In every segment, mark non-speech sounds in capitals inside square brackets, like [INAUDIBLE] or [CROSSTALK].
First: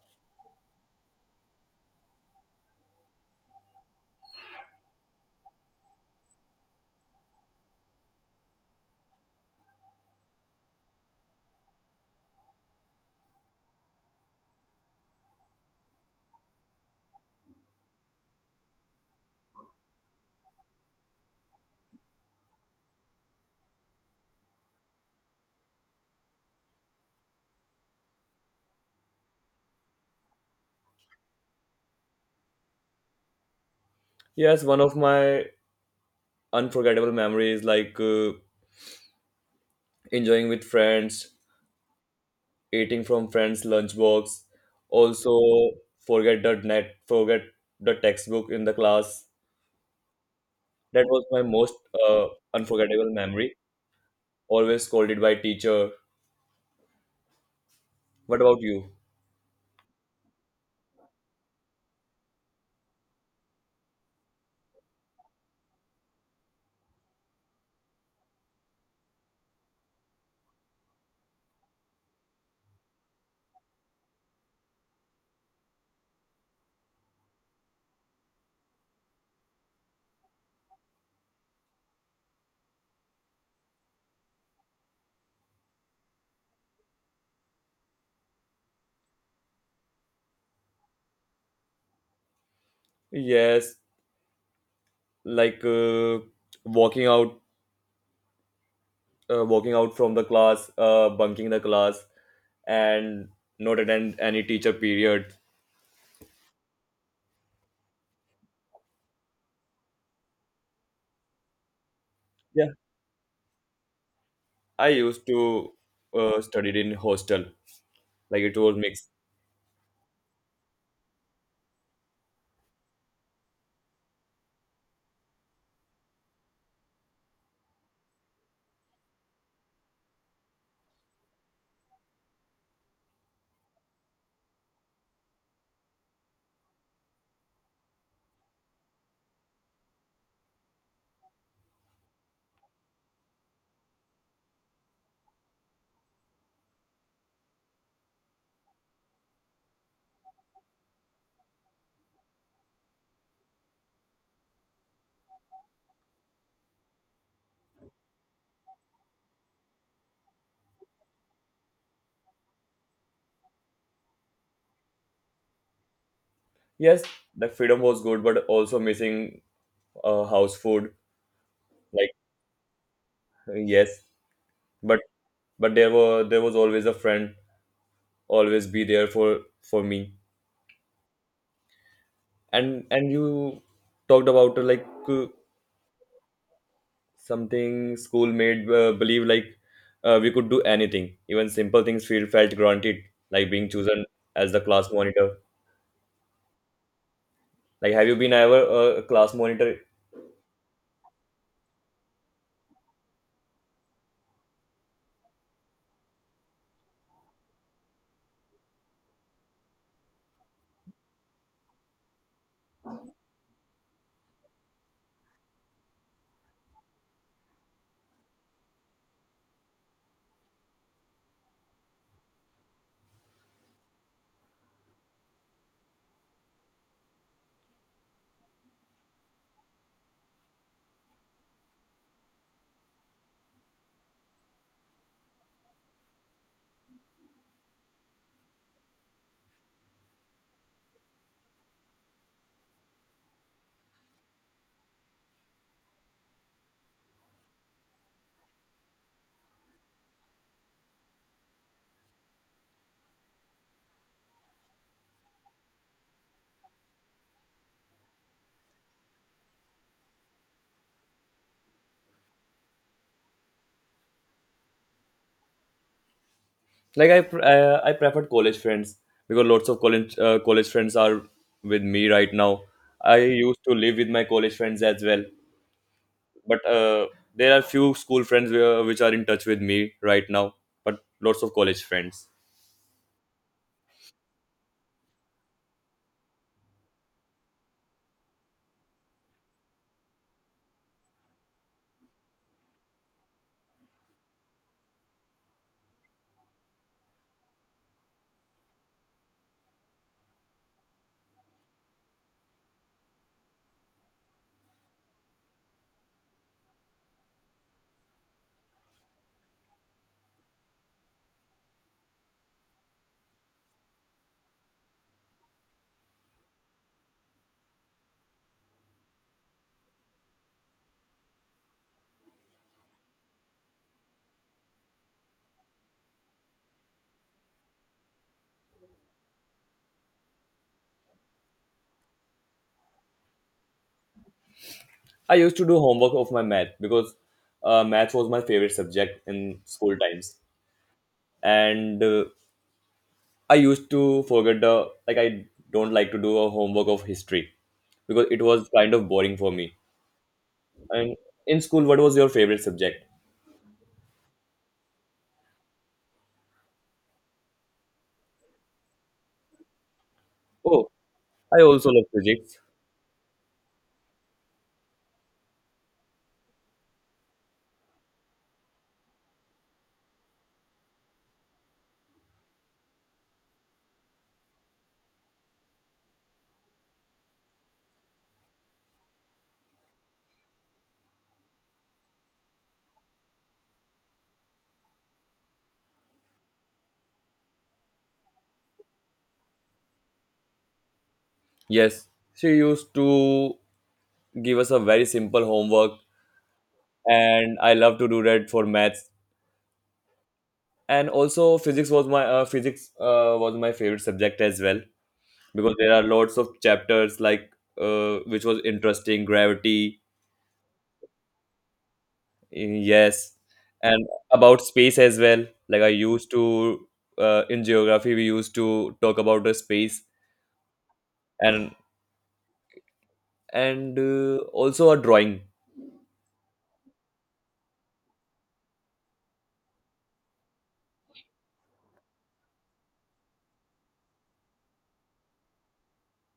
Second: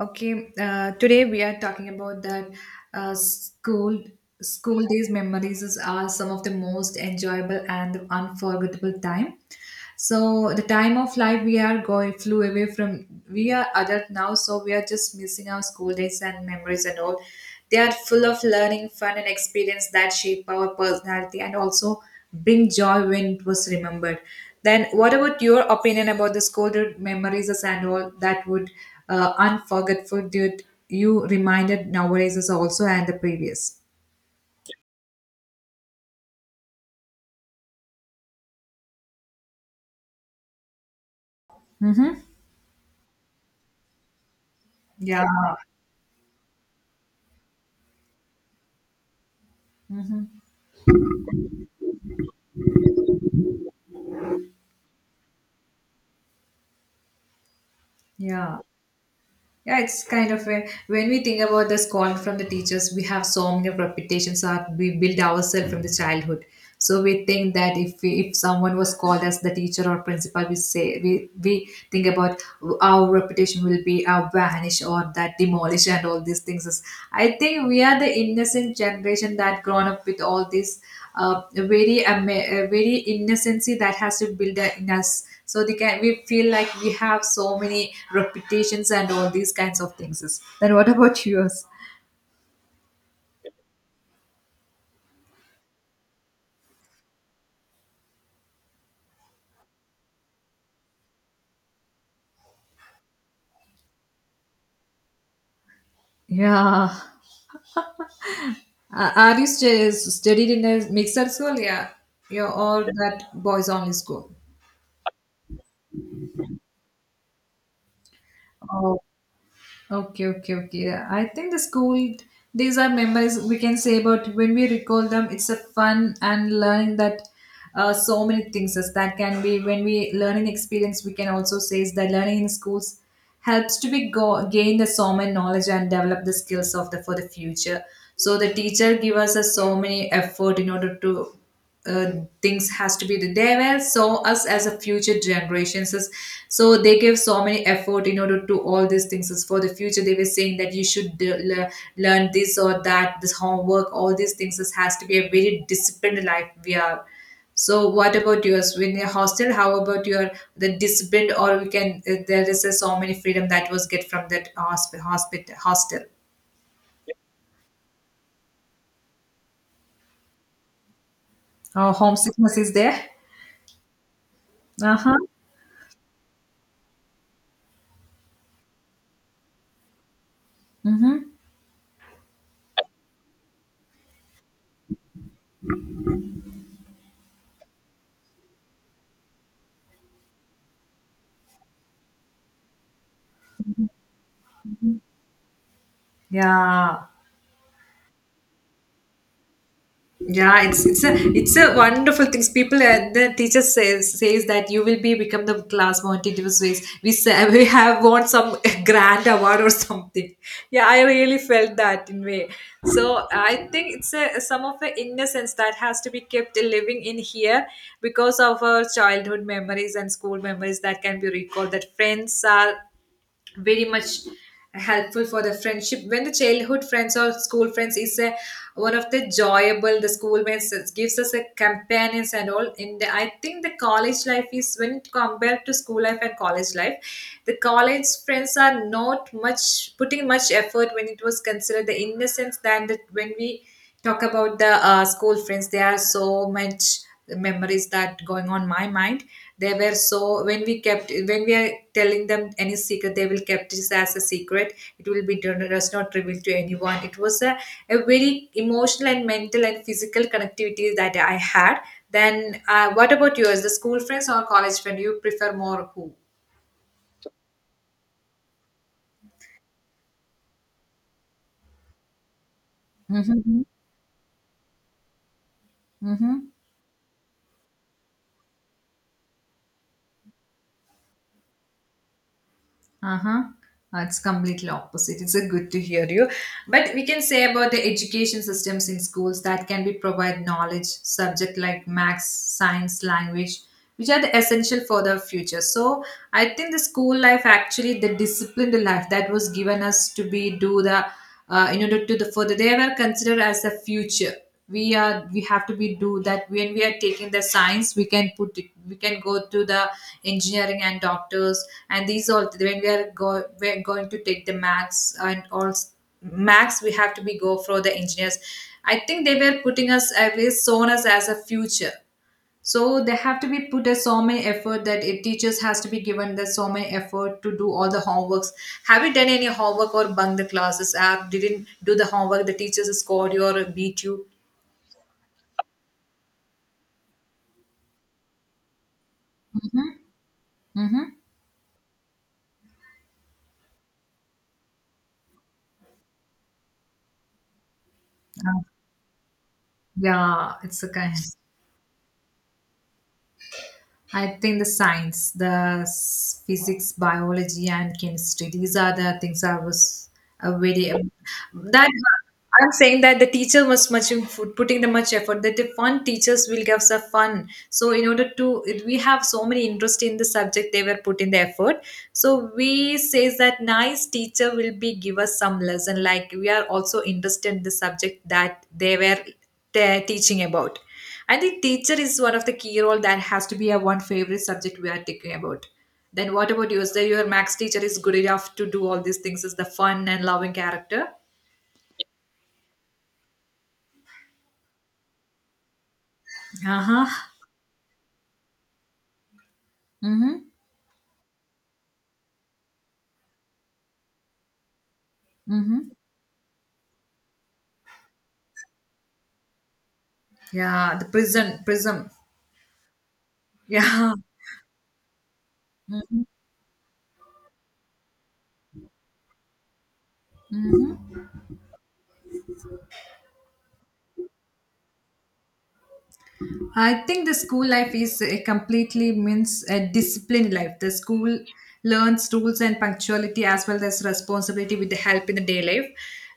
Okay, today we are talking about that uh, school school days memories are some of the most enjoyable and unforgettable time. So the time of life we are going flew away from we are adult now, so we are just missing our school days and memories and all. They are full of learning, fun, and experience that shape our personality and also bring joy when it was remembered. Then, what about your opinion about the scolded memories as and all that would unforgettable that you reminded nowadays is also and the previous? Yes, one of my unforgettable memories, like enjoying with friends, Mm-hmm. eating from friends' lunchbox. Yeah. Also, forget the net, forget the textbook in the class. Mm-hmm. That was my most uh, unforgettable memory. Always scolded by teacher. What Yeah. about you? Yeah, it's kind of a, when we think about the scorn from the teachers, we have so many reputations that we build ourselves from the childhood. So we think that if we, if someone was called as the teacher or principal, we say we think about our reputation will be our vanish or that demolish and all these things. I think we are the innocent generation that grown up with all this very innocency that has to build in us so they can we feel like we have so many repetitions and all these kinds of things. Then what about yours? Yes, like walking out, walking out from the class, bunking the class, and not attend any teacher period. Yeah, are you studied in a mixed school? Yeah, you're all that boys only school? I used to studied in hostel, like it was Oh. mixed. Okay, okay, okay. I think the school, these are memories we can say, but when we recall them, it's a fun and learning that so many things as that can be when we learning experience. We can also say is that learning in schools helps to be go, gain the so many knowledge and develop the skills of the for the future. So the teacher give us a so many effort in order to uh, things has to be the. They will saw us as a future generations. So they give so many effort in order to all these things is for the future. They were saying that you should learn this or that, this homework, all these things is, has to be a very disciplined life we are. So what about yours? When you're hostel, how about your the disciplined or we can there is a, so many freedom that was get from that hospital hostel. Yes, the freedom was good, but also missing house food. Oh, Like homesickness is there. yes, Uh but huh. but there was always a friend, always be there for me. And you talked about like something school made believe, like we could do anything, even simple things feel felt granted, like being chosen as the class monitor. Yeah. Like, have you been ever a class monitor? Yeah, it's a wonderful things. People the teacher says that you will be become the class mountainous ways. We say [LAUGHS] we have won some [LAUGHS] grand award or something. Yeah, I really felt that in way. So I think it's a some of the innocence that has to be kept living in here because of our childhood memories and school memories that can be recalled. That friends are very much helpful for the friendship when the childhood friends or school friends is a, one of the joyable the school friends gives us a companions and all. And I think the college life is when it compared to school life and college life, the college friends are not much putting much effort when it was considered the innocence than that. When we talk about the school friends, there are so much memories that going on my mind. They were so when we kept when we are telling them any secret, they will kept this as a secret. It will be does not revealed to anyone. It was a very emotional and mental and physical connectivity that I had. Then what about yours, the school friends or college friend you prefer more, who? Like, I preferred college friends, because lots of college friends are with me right now. I used Mm-hmm. to live with my college friends as well, Mm-hmm. but there are few school friends where, which are in touch with me right now. But lots of college friends. Uh-huh. It's completely opposite. It's a good to hear you. But we can say about the education systems in schools that can be provide knowledge, subject like maths, science, language, which are the essential for the future. So I think the school life actually the disciplined life that was given us to be do the in order to the further they were considered as the future. We are we have to be do that. When we are taking the science, we can put it, we can go to the engineering and doctors. And these all when we are go, we're going to take the max and all max, we have to be go for the engineers. I think they were putting us away shown us as a future. So they have to be put as so many effort that it teachers has to be given that so many effort to do all the homeworks. Have you done any homework or bunk the classes app didn't do the homework the teachers scored you or beat you? I used to do homework of my math, because math was my favorite subject in Mm-hmm. school times, Mm-hmm. and I used to forget the like, I don't like to do a homework of history, because it was kind of boring for me. Yeah, it's a kind. And in school, what was your favorite subject? I think the science, the physics, biology, and chemistry. These are the things I was Oh, very I also that. love physics. I'm saying that the teacher was much putting the much effort. That the fun teachers will give us a fun. So in order to we have so many interest in the subject, they were putting the effort. So we says that nice teacher will be give us some lesson. Like we are also interested in the subject that they were teaching about. I think teacher is one of the key role that has to be a one favorite subject we are talking about. Then what about you? Is that your max teacher is good enough to do all these things? Is the fun and loving character? Yes, she used to give us a very simple homework, Uh huh. and I love to do that for maths. Mm hmm. And also, physics was my favorite subject as well, Mm because hmm. there are lots of chapters, like which was interesting, gravity, Yeah, the prism. Yes, and Yeah. about space as well. Like, I used to in geography, we used to talk about the space, and also a drawing. I think the school life is a completely means a disciplined life. The school learns rules and punctuality as well as responsibility with the help in the day life.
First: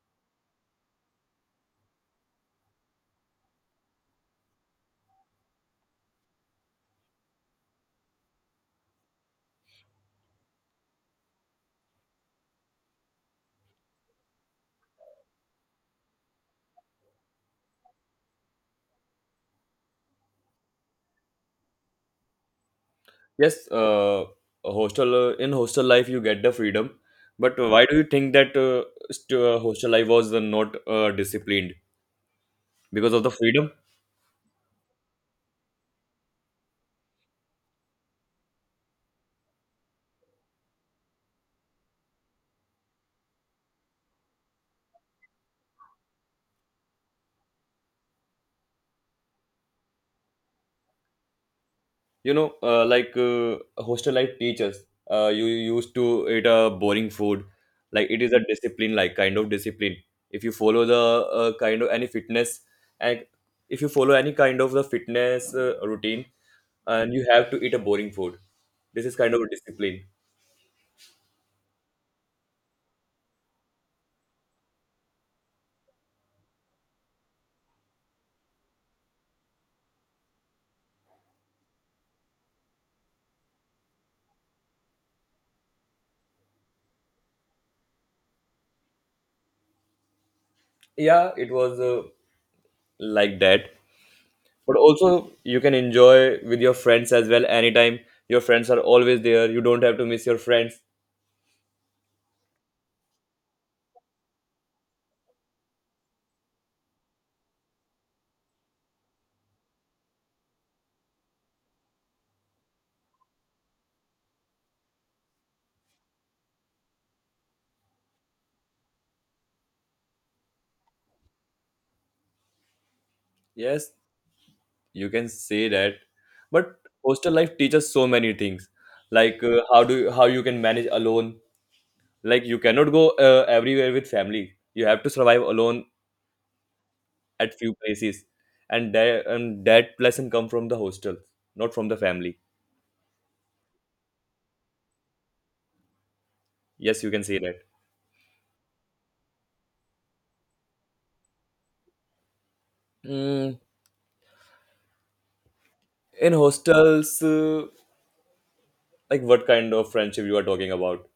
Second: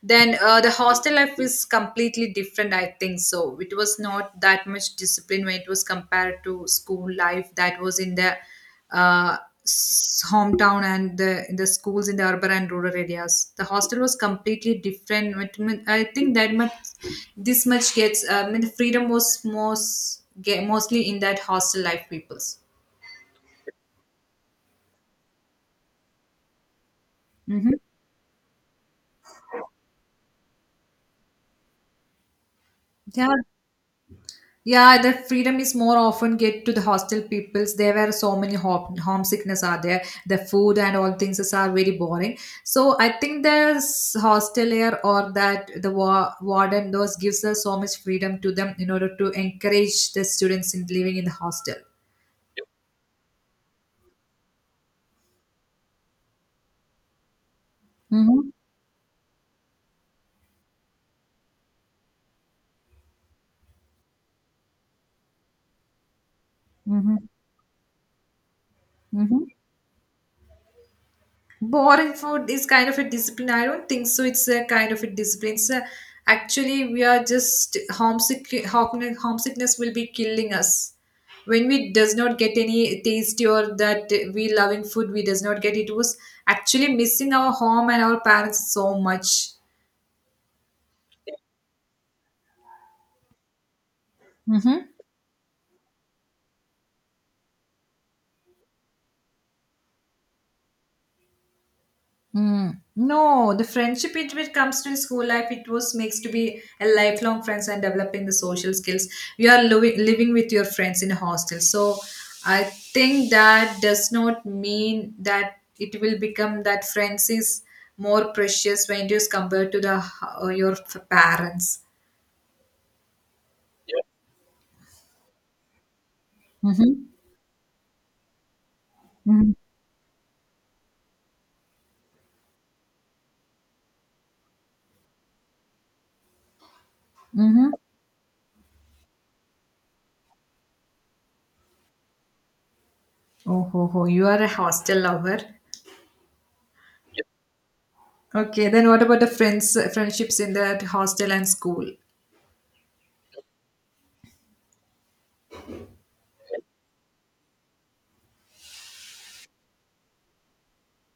Then the hostel life is completely different. I think so. It was not that much discipline when it was compared to school life that was in the uh, hometown and the in the schools in the urban and rural areas. The hostel was completely different. But I think that much, this much gets. I mean, the freedom was most get, mostly in that hostel life peoples. Yes, a hostel in hostel life you get the freedom, but Hmm. why do you think that hostel life was not disciplined because of Yeah, the freedom? yeah, the freedom is more often get to the hostel peoples. There were so many home homesickness are there. The food and all things is are very boring. So I think the hostelier or that the warden those gives us so much freedom to them in order to encourage the students in living in the hostel. Like, hostel life teaches you used to eat a boring food. Like, it is a Mm-hmm. discipline, like kind of discipline, if you follow the kind of any fitness, and if you follow any kind of the fitness routine, and you have to eat a boring food. This is kind of Mm-hmm. a discipline. Boring food is kind of a discipline. I don't think so. It's a kind of a discipline. It's a, actually, we are just homesick. Homesickness will be killing us when we does not get any tasty or that we loving food. We does not get. It was actually missing our home and our parents so much. Yeah, it was like that, but also you can enjoy with your friends as well anytime. Your friends are always there. You don't have to miss your friends. Mm. No, the friendship it comes to school life, it was makes to be a lifelong friends and developing the social skills. You are living with your friends in a hostel, so I think that does not mean that it will become that friends is more precious when it is compared to the your f- parents. Yes. You can say that, but Mm-hmm. hostel life teaches so many things, like, Mm-hmm. How you can manage alone. Like, you cannot go everywhere with family. You have to survive alone at Mm-hmm. few places, and that lesson come from the hostel, not from the family. Oh, ho, ho. You are a hostel lover. Yes, you can say that. Okay, then what about the friends friendships in that hostel and school? Mm, in hostels, like, what kind of friendship you are talking about?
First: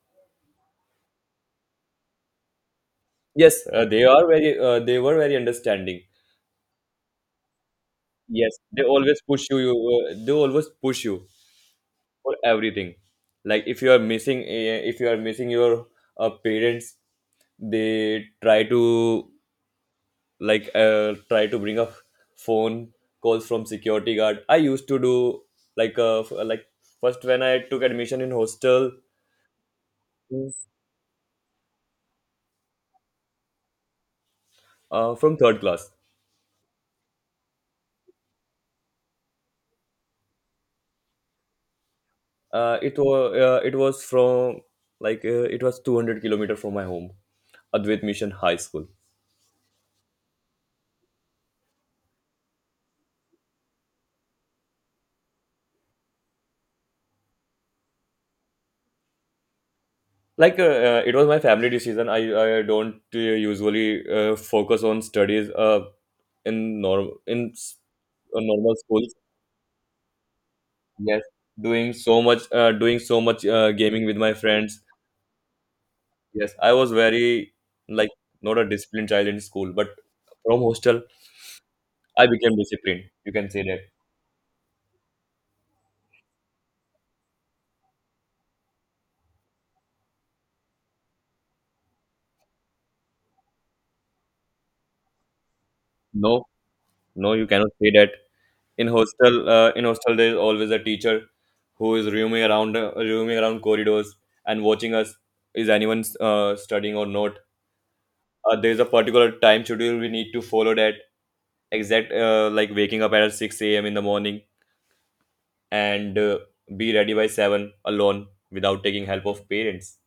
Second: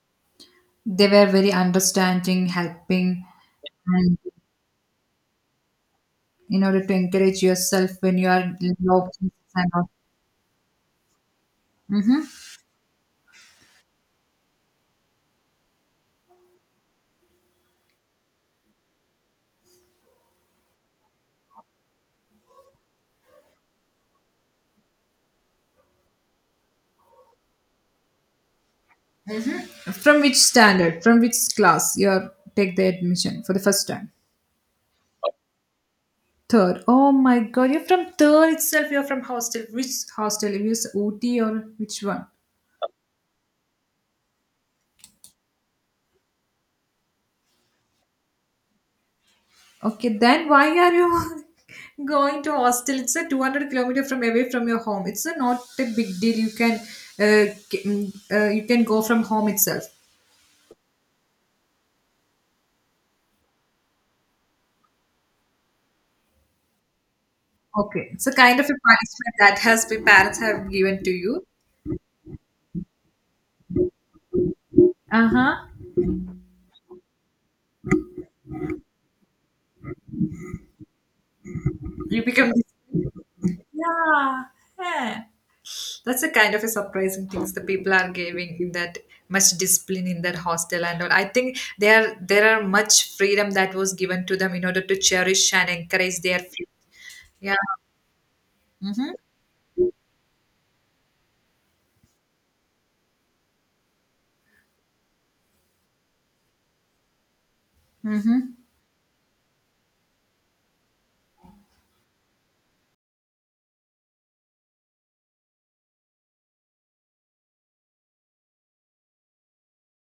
They were very understanding, helping, Yes, and they were very understanding. in order to encourage yourself when you Yes, are in they low always places push you. and all. uh, they always push you. Hmm. For everything, like, if you are missing your parents, they try to, like, try to bring up phone calls from security guard. I used to do. Like, first, when I took admission in hostel, From which standard, from which class you are take the admission for the first time? From third class. Third. Oh my God, you're from third itself. You're from hostel. Which hostel? You use OT or which one? Uh, it was from like It was 200-kilometer from my home. Advait Mission High School. Okay, then why are you [LAUGHS] going to hostel? It's a 200-kilometer from away from your home. It's a, not a big deal. You can you can go from home itself. It was my family decision. I don't usually focus on studies, in norm in s- Okay. So kind of a normal schools. punishment that has been parents have given to Yes, you. doing so much gaming with my friends. Uh-huh. Yes, I was very, like, not a disciplined child in school, but from hostel You I become became this. disciplined, you can say that. Yeah. Yeah. That's a kind of a surprising things the people are giving in that much discipline in that hostel and all. I think there are much freedom that was given to them in order to cherish and encourage No, their, yeah, freedom. no, you Yeah. cannot say that. Mm-hmm. In hostel there is always a teacher who is roaming around corridors and watching us. Is anyone studying or not? Mm-hmm. There is a particular time schedule we need to follow that exact, like, waking up at 6 a.m. in the morning, and be ready by 7, alone, without taking help of parents.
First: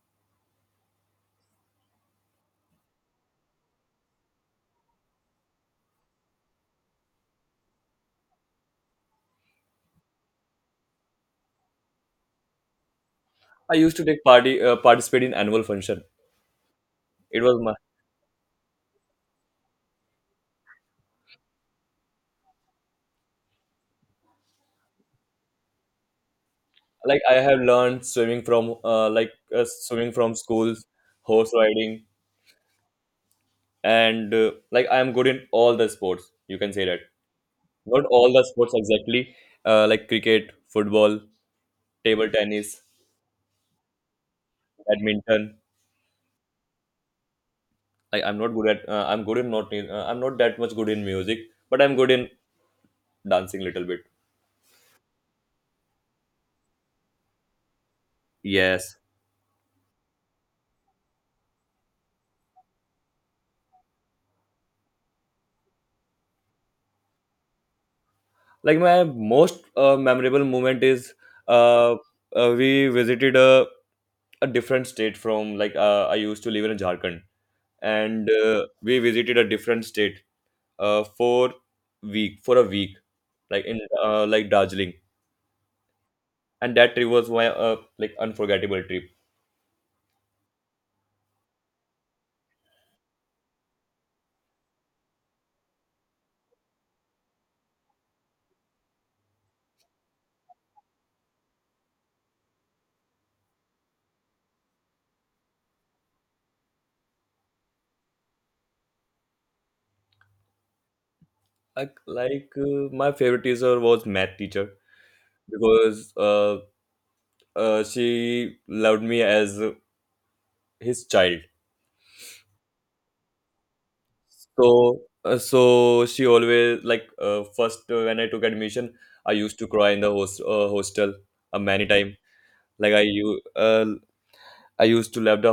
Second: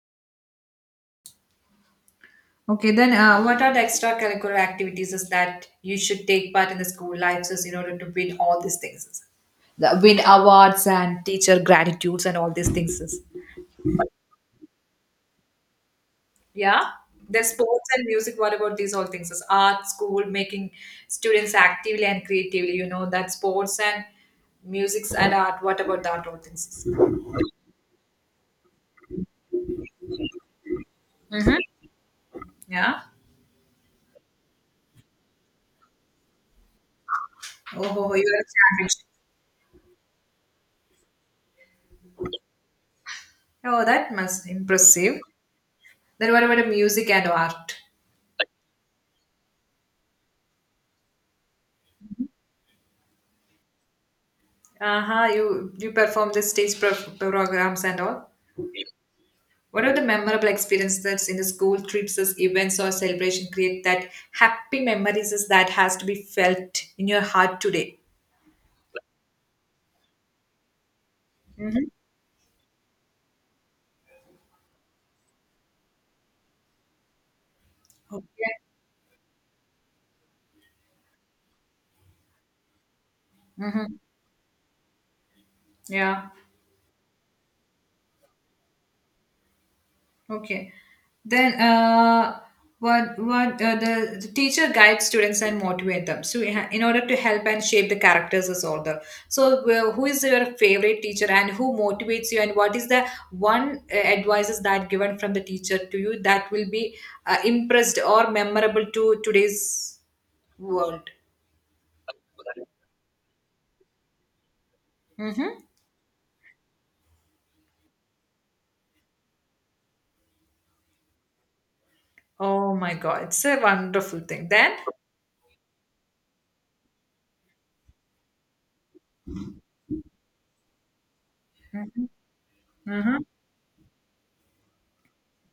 Okay, then what are the extracurricular activities is that you should take part in the school life so in order to win all these things? The win awards and teacher gratitudes and all these things. I used to take party participate in annual function. Yeah. It There's was my... sports and music. What about these all things? Is art, school, making students actively and creatively. You know that sports and music and art. What about that all things? Like, I have learned swimming from schools, horse Mm-hmm. riding, Yeah. and like, I am good in all the sports. You can say that. Oh, Not oh, oh, you all are the a sports champion. exactly, like cricket, football, table tennis, Oh, that must impressive. badminton. Then what about the music and art? Like, I'm not good at. I'm not that much good in music, but I'm good in dancing little bit. Uh-huh, you perform the stage programs and all. Yes. What are the memorable experiences in the school trips, as events or celebration create that happy memories as that has to be felt in your heart today? Like, my most memorable moment is uh, we visited a different state from, like, I used to live in Jharkhand, and Okay. We visited a different state for week for a week, like in, like, Darjeeling, Yeah. and that trip was my, like, unforgettable trip. Okay. Then, what the teacher guides students and motivate them. So, in order to help and shape the characters as order. So, well, who is your favorite teacher and who motivates you and what is the one advices that given from the teacher to you that will be impressed or memorable to today's world? Like, my favorite teacher was math teacher, Mm-hmm. because she loved me as his child. Oh my God, it's a wonderful thing. Then. So she always, like, first, when I took admission, I used to cry in the hostel many Mm-hmm. time. Like, Mm-hmm. I used to leave the